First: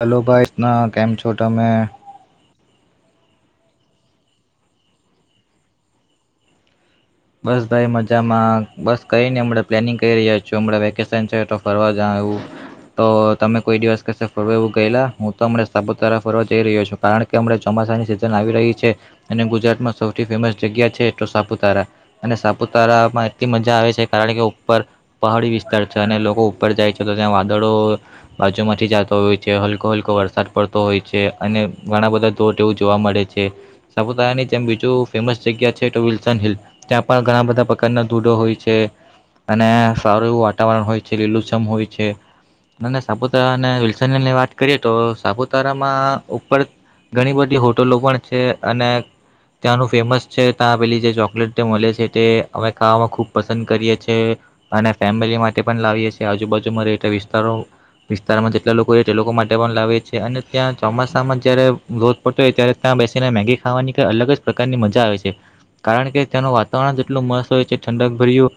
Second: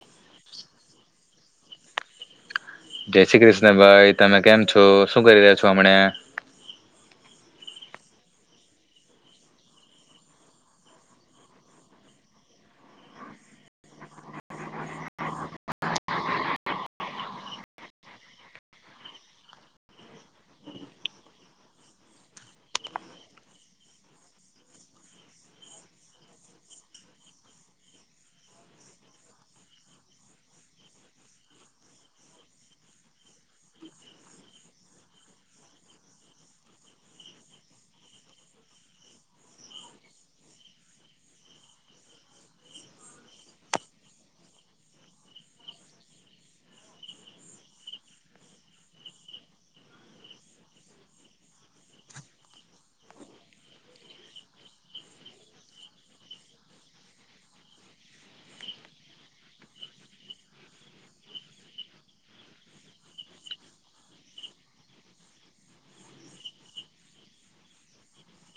Hello ભાઈસ ના કેમ છો તમેં? જય શ્રી કૃષ્ણભાઈ તમે કેમ છો શું કરી રહ્યા છો હમણા? બસ ભાઈ મજામાં બસ કરીને હમણા પ્લાનિંગ કરી રહ્યા છુ હમણાં વેકેશન છે તો ફરવા જવા આવું તો તમે કોઈ દિવસ કશું ફરવા એવું ગયેલા હું તોમ સાપુતારા ફરવા જઈ રહ્યો છું કારણ કે ચોમીસુ વરસાદ ની સિઝન આવી રહી છે અને ગુજરાતમાં સૌથી ફેમસ જગ્યા છે એ સાપુતારા અને સાપુતારામાં એટલી મજા આવે છે કારણ કે ઉપર પહાડી વિસ્તાર છે અને લોકો ઉપર જાય છે. ત્યા વાદળો બાજુ માંથી જતો હોય છે હલકો હલકો વરસાદ પડતો હોય છે અને ઘણા બધા તો જોવા મળે છે સાપુતારા ની જેમ બીજું ફેમસ જગ્યા છે તો વિલસન હિલ ત્યાં પણ ઘણા બધા પ્રકારના દૂધો હોય છે. અને સારું એવું વાતાવરણ હોય છે લીલું ચમ હોય છે. અને સાપુતારા અને વિલ્સનની વાત કરીએ તો સાપુતારામાં ઉપર ઘણી બધી હોટલો પણ છે અને ત્યાંનું ફેમસ છે ત્યાં પેલી જે ચોકલેટ મળે છે તે અમે ખા ખુબ પસંદ કરી છીએ અને ફેમિલી માટે પણ લાવીએ છીએ એજુ જે મારે એતે વિસ્તારો વિસ્તારમાં જેટલા લોકો હો તે લોકો માટે પણ લાવે છે અને ત્યાં ચોમાસામાં જયારે રોજ પડતો હોય ત્યારે ત્યાં બેસીને મેગી ખાવાની કઈ અલગ જ પ્રકારની મજા આવે છે કારણ કે ત્યાંનું વાતાવરણ જેટલું મસ્ત હોય છે ઠંડક ભરય્યું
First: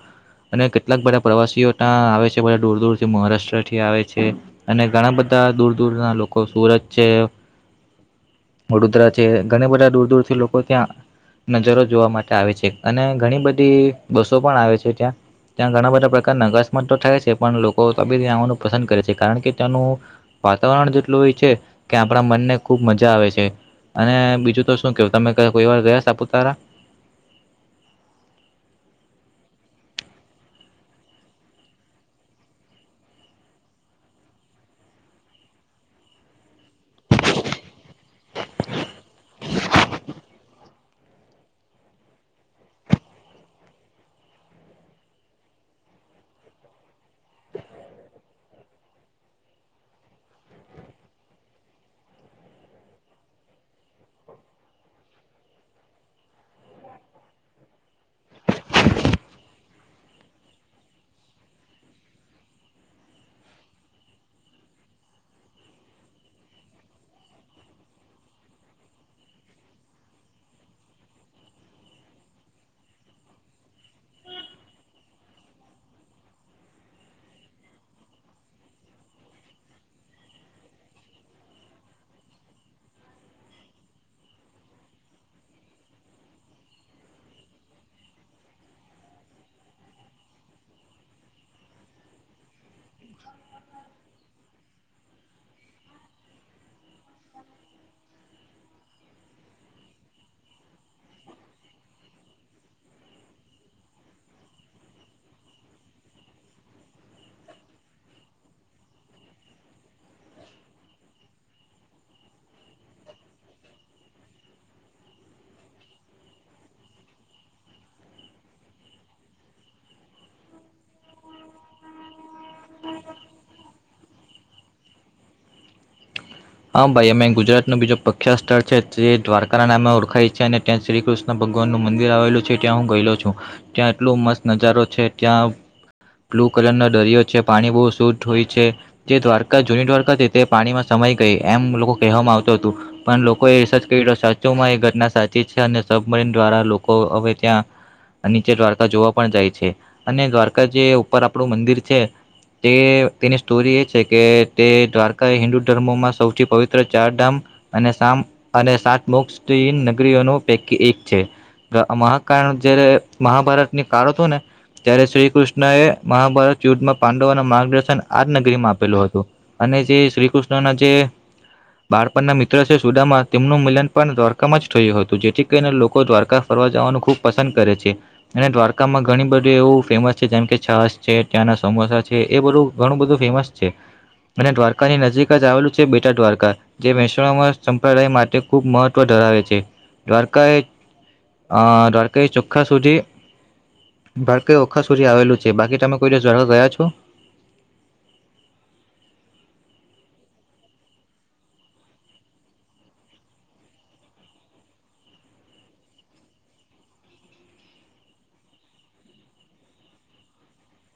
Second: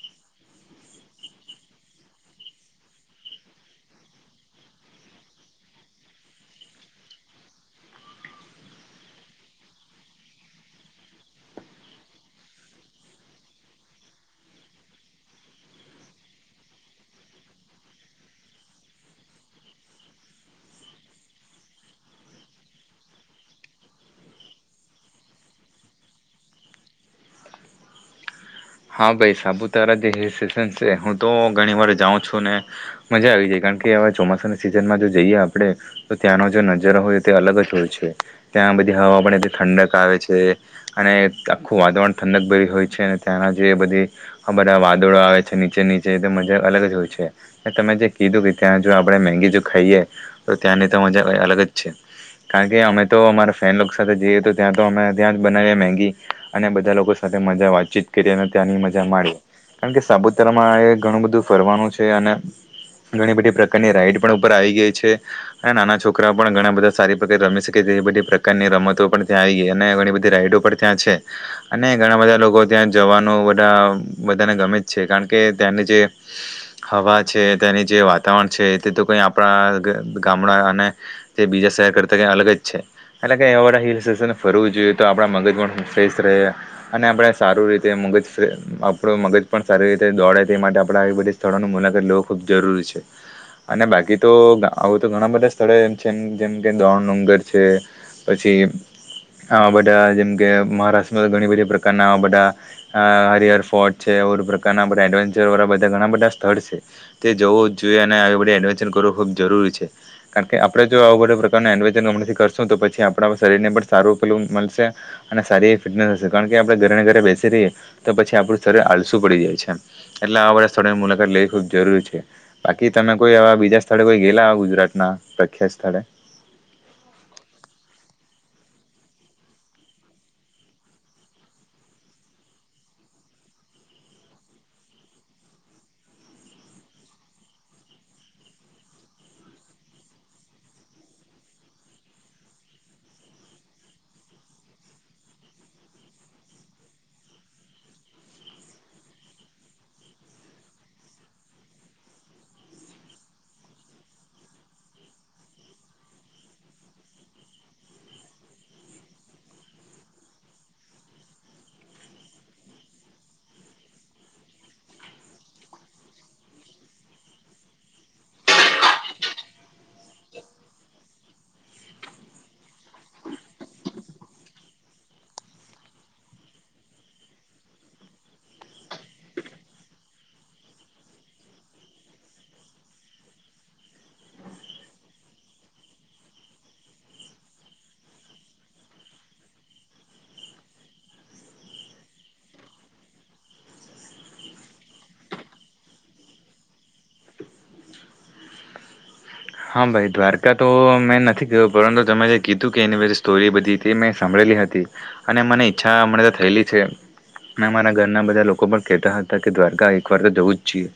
અને કેટલાક બધા પ્રવાસીઓ ત્યાં આવે છે બધા દૂર દૂરથી મહારાષ્ટ્ર થી આવે છે અને ઘણા બધા તા દૂર દૂર ના લોકો સુરત છે વડોદરા છે ઘણી બધા દૂર દૂરથી લોકો ત્યાં નજરો જોવા માટે આવે છે. અને ઘણી બધી બસો પણ આવે છે ત્યાં ત્યાં ઘણા બધા પ્રકારના અકસ્માત તો થાય છે પણ લોકો ત બી ત્યાં આવવાનું પસંદ કરે છે કારણ કે ત્યાંનું વાતાવરણ જેટલું હોય છે કે આપણા મનને ખૂબ મજા આવે છે. અને બીજું તો શું કેવું તમે કોઈ વાર ગયા સાપુતારા હા ભાઈ સાપુતારા જે હિલ સ્ટેશન છે હું તો ઘણી વાર જાઉં છું ને મજા આવી જાય. કાર કે ચોમાસા સિઝનમાં જો જઈએ આપણે તો ત્યાંનો જે નજર હોય તે અલગ જ હોય છે. આ બધી હવા બ ઠંડક આવે છે અને આખું વાતાવરણ ઠંડક ભ હોય છે. જે બધી બધા વાદળો આવે છે નીચે નીચે મજા અલગ જ હોય છે તમે જે કીધું કે ત્યાં જો આપડણે મગી જો ખાઈએ તો ત્યાંની તો મજા અલગ જ છે. કારણ કે અમે તો અમારા ફેન સાથે જઈએ તો ત્યાં તો અમે ત્યાં જ બનાવીએ મેગી અને બધા લોકો સાથે વાચી કે જેને ત્યાંની મજા માડી કારણ કે સાપુતારામાં એ ઘણું બધું ફરવાનું છે અને ઘણી બધી પ્રકારની રાઈટ પણ ઉપર આવી ગઈ છે અને નાના છોકરા પણ ઘણા બધા સારી પ્રકાર રમી શકે. બધી પ્રકારની રમતો પણ ત્યાં આવી ગઈ અને ઘણી બધી રાઈડો પણ ત્યાં છે અને ઘણા બધા લોકો ત્યાં જવાનો બધા બધાને ગમે છે કારણ કે ત્યાંની જે હવા છે તેની જે વાતાવરણ છે તે તો કઈ આપણા ગામડા અને તે બીજા શહેર કરતા ક્યા અલગ જ છે. એટલે કે એવા બધા હિલ સ્ટેશન ફરવું જોઈએ તો આપણા મગજ પણ શ્રેષ્ રહે અને આપણે સારું રીતે મગજ ફ આપણું મગજ પણ સારી રીતે દોડે તે માટે આપણા આવી બધી સ્થળોનું મુલાગત લો ખૂબ જરૂરી છે અને બાકી તો આવું તો ઘણા બધા સ્થળો એમ છેમ જેમ કે દોણ ડુંગર છે પછી આવા બધા જેમ કે મહારાષ્ટ્રમાં ઘણી બધી પ્રકારના આવા બધા અ હરિહર ફોર્ટ છે ઓર પ્રકારના બધા એડવેન્ચર વાળા બધા ઘણા બધા સ્થળ છે તે જવું જઈએ ડ કરવું ખબ જરૂરી છે કારણ કે આપડણે જો આવ બધા પ્રકાર એડવેશું તો પછ આપ શરીરને પણ સારુંલ મળશે અને સારી ફશે કારણ કે આપણે ઘરે બેસી રહીએ તો પછી આપડું સ્રીર આલસું પડી જાય છે એટલે આળા સ્થળોની મુલાકાત લેવી ખૂબ જરૂરી છે બાકી તમે કોઈ આવા બીજા સ્થળે કોઈ ગેલા ગુજરાત ના પ્રખ્યાત સ્થળે હા ભાઈ અમે ગુજરાત ન બીું પ્રખ્યાત સ્થળ છે તે દ્વારકા નામે ઓળખાય છે અને ત્યાં શ્રી કૃષ્ણ ભગવાન નું મંદિર આવેલું છે ત્યાં હું ગયેલો છું ત્યાં એટલો મસ્ત નજારો છે ત્યાં બ્લુ કલરનો દરિયો છે પાણી બહુ શુદ્ધ હોય છે જે દ્વારકા જૂની દ્વારકા છે તે પાણીમાં સમય કહી એમ લોકો કહેવામાં આવત હતું પણ લોકોએ રિસર્ચ કરી સાચોમાં એ ઘટના સાચી છે અને સબ ટન દ્વારા લોકો હવે ત્યાં નીચે દ્વારકા જોવા પણ જાય છે અને દ્વારકા જે ઉપર આપણું મંદિર છે તે તેની સ્ટોરી એ છે કે તે દ્વારકા હિન્દુ ધર્મોમાં સૌથી પવિત્ર ચાર ધામ અને સામ અને સાત મુ નગરીઓનો પૈકી એક છે મહાકાળ જયારે મહાભારતની કાળ હતો ને ત્યારે શ્રી કૃષ્ણ એ મહાભારત યુદ્ધમાં પાંડવના માર્ગદર્શન આ જ નગરીમાં આપેલું હતું અને જે શ્રી કૃષ્ણ ના જે બાળપણના મિત્ર છે સુદામાં તેમનું મિલન પણ દ્વારકામાં જ થયું હતું જેથી કરીને લોકો દ્વારકા ફરવા જ ખૂબ પસંદ કરે છે અને દ્વારકામાં ઘણી બધી એવું ફેમસ છે જેમ કે છાસ છે ત્યાંના સમહ એ બધું ઘણું બધું ફેમસ છે અને દ્વારકાની નજીક જ આવેલું બેટા દ્વારકા જે મહેસાણામાં સંપ્રદાય માટે ખૂબ મહત્વ ધરાવે છે દ્વારકાએ અ દ્વારકા ચો્ખા સુધી બાળકે ઓખા સુધી આવેલું છે બાકી તમે કોઈ દિવસ દ્વારકા ગયા છો [inaudible] હા ભાઈ દ્વારકા તો મેં નથી જોયું પરંતુ તમે જે કીધું કે એની બધી સ્ટોરી બધી હતી મેં સાંભળેલી હતી અને મને ઈચ્છા હમણા થયેલી છે અને અમારા ઘરના બધા લોકો પણ કહેતા હતા કે દ્વારકા એક વાર તો જવું જ છીએ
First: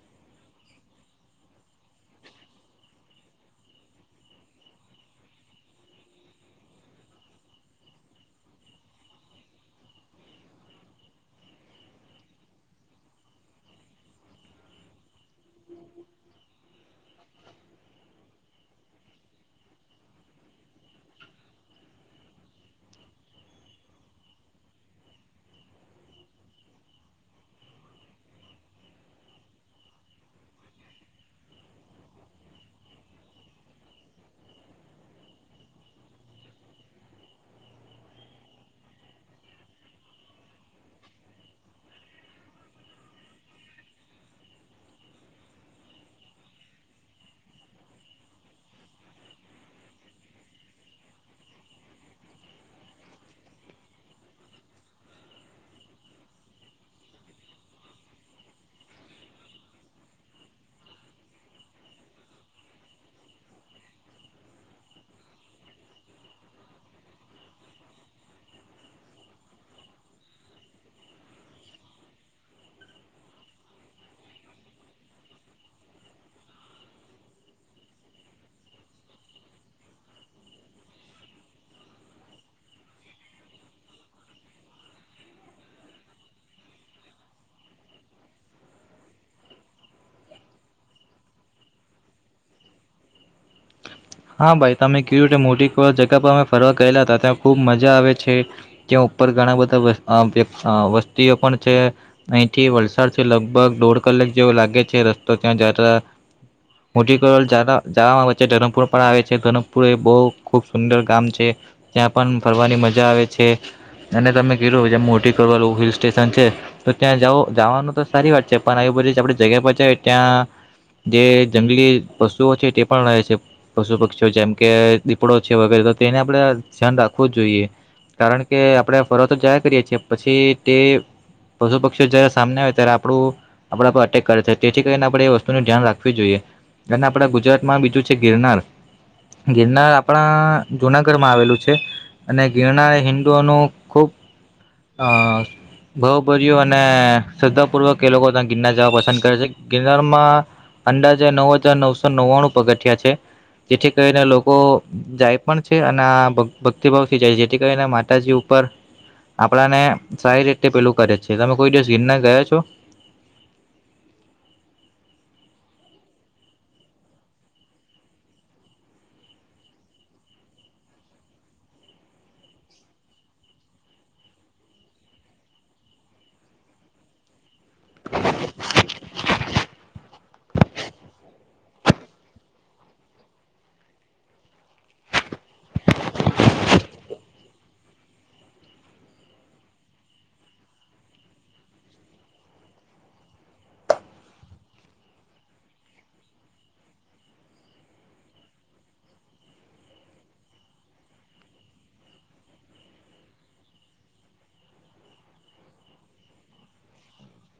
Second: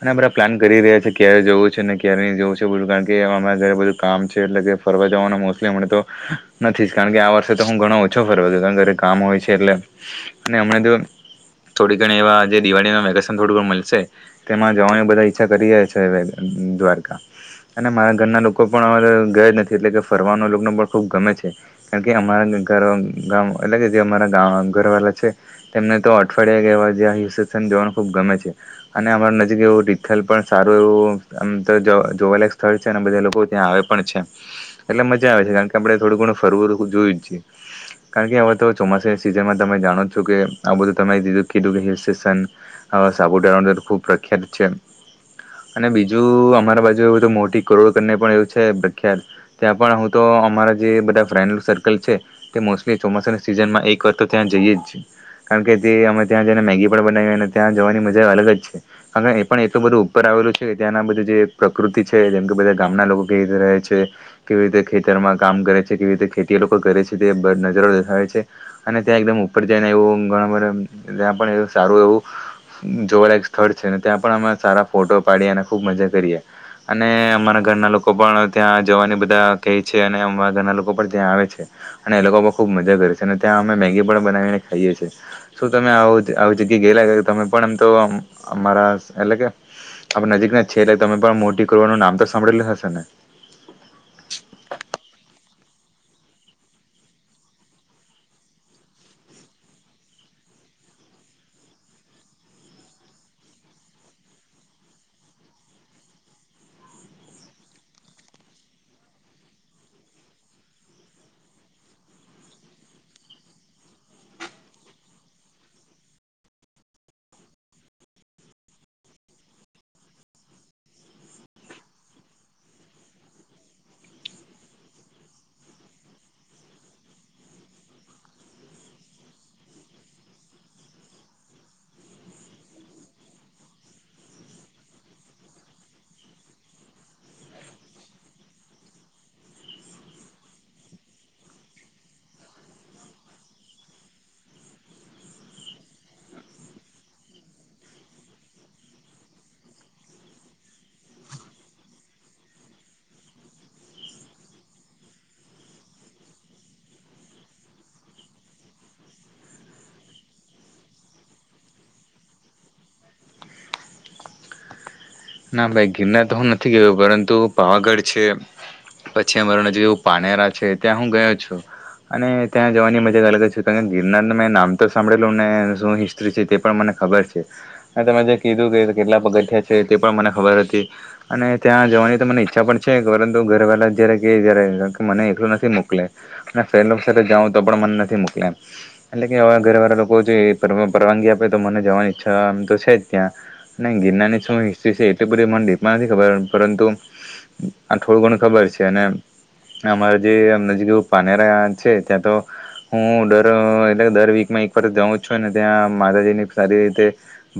અને આપડે પ્લાન કરી ર્યા છે ક્યારે જવું છે ને ક્યારે નહી જવું છે બલું કારણ કેરા ઘરે બધું કામ છે એટલે ફરવા જવા મોલીમ તો નથી જ કારણ કે આ વર્ષે તો હું ઓછો ફરવા જવાનું ઘરે કામ હોય છે એટલે અને હમણા જો થોડી ઘણી એવા જે દિવાળીમાં વેકેશન થોડું ઘ મળશે તેમાં જવાનું બધા ઈચ્છા કરીએ છે દ્વારકા અને મારા ઘરના લોકો પણ અ ગયા જ નથી એટલે કે ફરવાનો લોકોને પણ ખૂબ ગમે છે કારણ કે અમારા ગામ એટલે કે જે અમારા ગ ઘર વાલા છે તેમને તો અઠવાડિયા ગવાં હુસેન જોવાનું ખૂબ ગમે છે અને અમાર નજીક એવું તીથલ પણ સારું એવું આમ તો જોવાલાક સ્થળ છે અને બધા લોકો ત્યાં આવે પણ છે એટલે મજા આવે છે કારણ કે આપણે થોડું ઘણું ફરવું જોયું જ છએ કારણ કે હવે તો ચોમાસાની સિઝનમાં તમે જાણો જ છો કે આ બુંધું તમે કીધું કીધું કે હિલ સ્ટેશન સાપુાતારા ખૂબ પ્રખ્યાત છે અને બીજું અમારા બાજુ એવું તો મોટી થી કરોડ કરને પણ એવું છે પ્રખ્યાત ત્યાં પણ હું તો અમારા જે બધા ફ્રેન્ડ સર્કલ છે તે મોસ્ટલી ચોમાસાની સીઝનમાં એક વાર તો ત્યાં જઈએ જ કારણ કે તે અમે ત્યાં જઈને મેગી પણ બનાવી અને ત્યાં જવાની મજા અલગ જ છે કારણ કે એ પણ એ તો બધું ઉપર આવે આવેલું છે કે ત્યાંના બધું જે પ્રકૃતિ છે જેમ કે બધા ગામના લોકો કેવી રીતે રહે છે કેવી રીતે ખેતરમાં કામ કરે છે કેવી રીતે ખેતી લોકો કરે છે નજરો દેખાય છે અને ત્યાં એકદમ ઉપર જાયને એવું બ ત્યાં પણ એવ સારું એવું જોવા લાયક સ્થળ છેને ત્યાં પણ અમે સારા ફોટો પાડીએ અને ખુબ મજા કરીએ અને અમારા ઘરના લોકો પણ ત્યાં જવાની બધા કહે છે અને અમારા ઘરના લોકો પણ ત્યાં આવે છે અને એ લોકોમાં ખુબ મજા કરે છે અને ત્યાં અમે મેગી પણ બનાવીને ખાઈએ છીએ શું તમે જગ્યા ગેલા તમે પણ એમ તો અમારા એટલે કે આપ નજીક ના છે એટલે તમે પણ મોટી કરવાનું નામ તો સાંભળેલું હશે ને? એવા જગા પર અમે ફરવા ગયેલા અતા, ત્યાં ખુબ મજા આવે છે, ત્યાં ઉપર ઘણા બધા વર અંદર વ્ય અં વસ્તીઓ પણ છે અઈથી વલસાડ થી લગભગ દોઢ કલાક જેવો લાગે છે રસ્તો ત્યાં જા [unintelligible] મોટી કોડલ જા જાવામાં વચ્ચે ધરમપુર પણ આવે છે, ગનકપુર એ બઉ ખુબ સુંદર ગામ છે, ત્યાં પન ફરવાની મજા આવે છે. અને તમે કીધું જેમ મોટી કોરલ એવુ હિલ સ્ટેશન છે તો ત્યાં જાવુ જાવાનું તો સારી વાત છે પણ એ કોઈ દિસ આપડી જગ્યા પચાવી ત્યાં જે જંગલી પશુઓ છે તે પણ રહે છે પશુ પક્ષીઓ જેમ કે દીપડો છે વગેરે તો તેને આપણે ધ્યાન રાખવું જ જોઈએ કારણ કે આપણે ફરવા તો જાયા કરીએ છીએ પછી તે પશુ પક્ષીઓ જયારે સામને આવે ત્યારે આપડુ આપડા પર અટેક કરે છે, તેઠી કરીને આપડે એ વસ્તુનું ઢ્યાન રાખવી જોઈએ અને આપણા ગુજરાતમાં બીજું છે ગિરનાર ગિરનાર આપણા જુનાગઢમાં આવેલું છે. અને ગિરના એ હિન્દુઓનું ખૂબ અ ભાવભર્યું અને શ્રદ્ધાપૂર્વક એ લોકો ત્યાં ગિરનાર જવા પસંદ કરે છે ગિરનારમાં અંદાજે નવ હજાર નવસો નવ્વાણું પગથિયા છે. જેઠી કરીને લોકો જાય પણ છે અને આ ભક્તિભાવથી જાય છે જેઠી કરીને માતાજી ઉપર આપણાને સારી રીતે પેલું કરે છે, તમે કોઈ દિવસ ગિરનાર ગયા છો? ના ભાઈ ગિરનાર તો હું નથી ગયો, પરંતુ પાવાગઢ છે પછી અમારા નજીક એવું પારનેરા છે, ત્યાં હું ગયો છું. અને ત્યાં જવાની મજા અલગ જ છે કારણ ગિરનારનુ મેં નામ તો સાંભળેલું ને શું હિસ્ટ્રી છે તે પણ મને ખબર છે અને તમે જે કીધું કે કેટલા પગથિયા છે એ પણ મને ખબર હતી અને ત્યાં જવાની તો મને ઈચ્છા પણ છે પરંતુ ઘરે વેલા જયારે કે જ્યારે મને એકલું નથી મોકલે ને ફ્રેન્ડ લોક સાથે જાઉ તો પણ મન નથી મોકલે એટલે કે અવે ઘરે વારા લોકો જોઈએ પર પરવાનગી આપે તો મને જવાની ઈચ્છા આમ તો છે જ ત્યાં ને ગિરનારની શું હિ સ્ટ્રી છે એટલી બધી મન દીપમાં નથી ખબર પરંતુ આ થોડું ઘણું ખબર છે અને ને અમારે જે અમ નજીક એવુ પારનેરા છે ત્યાં તો હું દર એટલે દર વીકમાં એક વાર જઉં છું ને ત્યાં માતાજી ની સારી રીતે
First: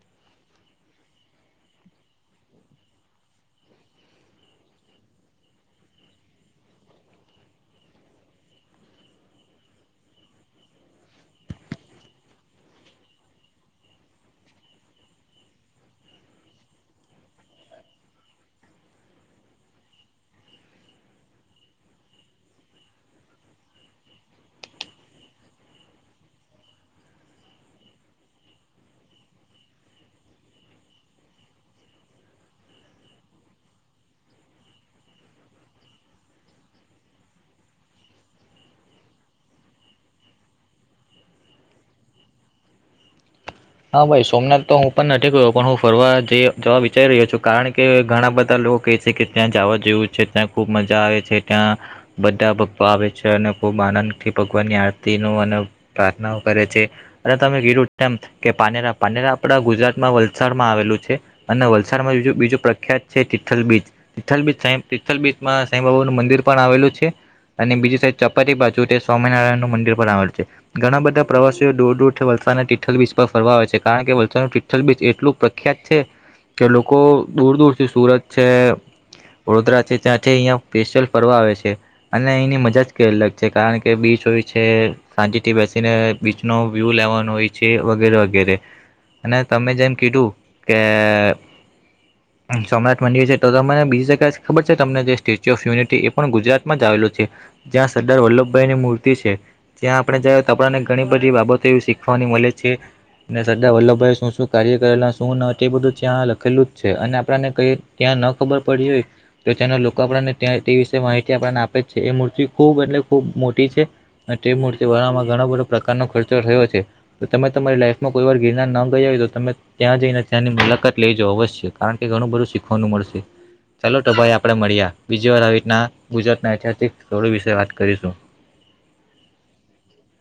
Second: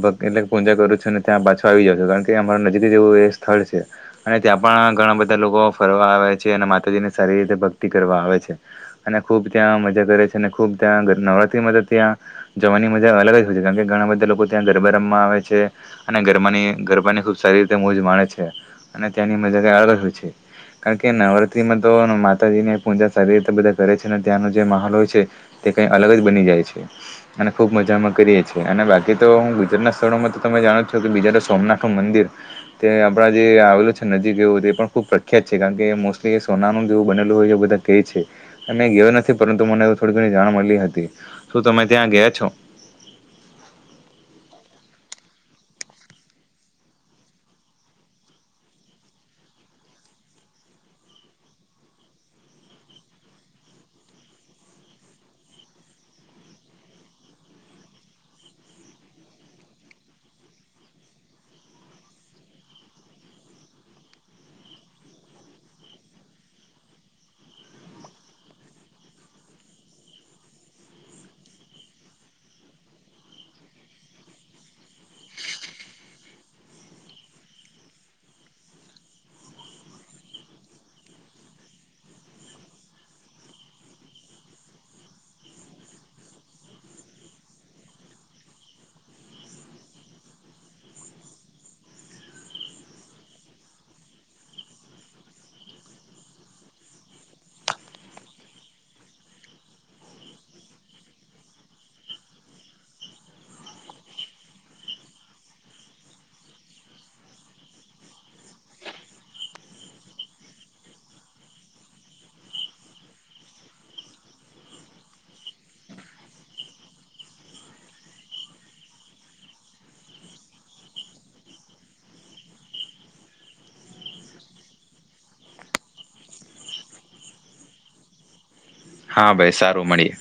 ભ કેટલેક પૂજા કરું છું ને ત્યાં પાછો આવી જાઉ કાણ કે અમાર નજીક જેવું એ સ્થળ છે અને ત્યાં પણ ઘણા બધા લોકો ફરવા આવે છે અને માતાજી ની સારી રીતે ભક્તિ કરવા આવે છે અને ખુબ ત્યાં મજા કરે છે અને ખુબ ત્યાં ઘ નવરાતિ માં તે ત્યાં જવાની મજા અલગ જ હોય છે કાણકે ઘણા બધા લોકો ત્યાં ગરબા રમવા આવે છે અને ગરમાની ગરબાની ખુબ સારી રીતે મોજ માણે છે અને ત્યાંની મજા કંઈ અલગ જ હોય છે કાણ કે નવરાત્રીમાં તો માતાજીની પૂજા સારી રીતે બધા કરે છે અને ત્યાંનો જે માહોલ હોય છે તે કઈ અલગ જ બની જાય છે અને ખૂબ મજામાં કરીએ છીએ અને બાકી તો હું ગુજરાતના સ્થળોમાં તો તમે જાણો જ છો કે બીજા તો સોમનાથનુ મંદિર તે આપણા જે આવેલું છે નજીક એવું, તે પણ ખૂબ પ્રખ્યાત છે કાણ કે મોસ્ટલી સોનાનું જેવું બનેલું હોય એવુ બધા કેય છે અ મેં ગયો નથી પરંતુ મને થોડી ઘણ જાણ મલી હતી શું તમે ત્યાં ગયા છો? હા ભાઈ સોમનાથ તો હું પન નથી ગયો પણ હું ફરવા જઈ જવા વિચારી રહ્યો છું કારણ કે ઘણા બધા લો કેય છે કે ત્યાં જાવા જેવુ છે ત્યાં ખુબ મજા આવે છે, ત્યાં બધા ભક્તો આવે છે અને ખૂબ આનંદ થી ભગવાનની આરતી નો અને પ્રાર્થનાઓ કરે છે અને તમે ગીર ઉદ્યા કે પાનેરા પાનેરા આપડા ગુજરાતમાં વલસાડમાં આવેલું છે અને વલસાડમાં બીજું બીજું પ્રખ્યાત છે કે થલ બીચ તીથલ બીચ સાંઈ તીથલ બીચમાં સાંઈબાબાનું મંદિર પણ આવેલું છે અને બીજી સાઈ ચપાટી બાજુ તે સ્વામિનારાયણનું મંદિર પણ આવેલ છે, ઘણા બધા પ્રવાસીઓ દૂર દૂર થી વલ સાડનાં તિઠલ બીચ પર ફરવા આવે છે કારણ કે વલસાડનું તિઠલ બીચ એટલું પ્રખ્યાત છે કે લોકો દૂર દૂરથી સુરત છે વડોદરા છે ત્યાંથી છે અઈયા પેશિયલ ફરવા આવે છે અને એની મજા જ કંઈ અલગ છે કારણ કે બીચ હોય છે શાતિથી બેસીને બીચ નો વ્યુ લેવાનો હોય છે. વગેરે વગેરે અને તમે જેમ કીધું કે સોમનાથ મંદિર છે તો તમને બીજી જગ્યા ખબર છે તમને જે સ્ટેચ્યુ ઓફ યુનિટી એ પણ ગુજરાતમાં જ આવે લુ છે જ્યાં સરદાર વલ્લભભાઈની મૂર્તિ છે. ત્યાં આપણે જાય તો આપણને ઘણી બધી બાબતો એવી શીખવાની મલે છે. ને સરદાર વલ્લભભાઈ શું શું કાર્ય કરેલા શું ન તે બધું ત્યાં લખેલું જ છે અને આપણાને ક ત્યાં ન ખબર પડી હોય તો તેના લોકો આપણાને ત્યા તે વિશે માહિતી આપણને આપે છે એ મૂર્તિ ખૂબ એટલે ખૂબ ખુબ મોટી છે અને તે મૂર્તિ બનાવામાં ઘણા બધો પ્રકારનો ખર્ચો થયો છે. તો તમે તમારી લાઈફમાં કોઈ વાર ગિરનાર ન ગયા હોય તો તમે ત્યાં જઈને ત્યાંની મુલાકાત લઈજો અવશ્ય કારણ કે ઘણુ બધું શીખવાનું મળશે ચાલો તો ભાઈ આપડે મળ્યા બીજી વાર આવી રીતના ગુજરાતના ઐતિહાસિક સ્થળો વિશે વાત કરીશું. [inaudible] હા ભાઈ સારું મળીએ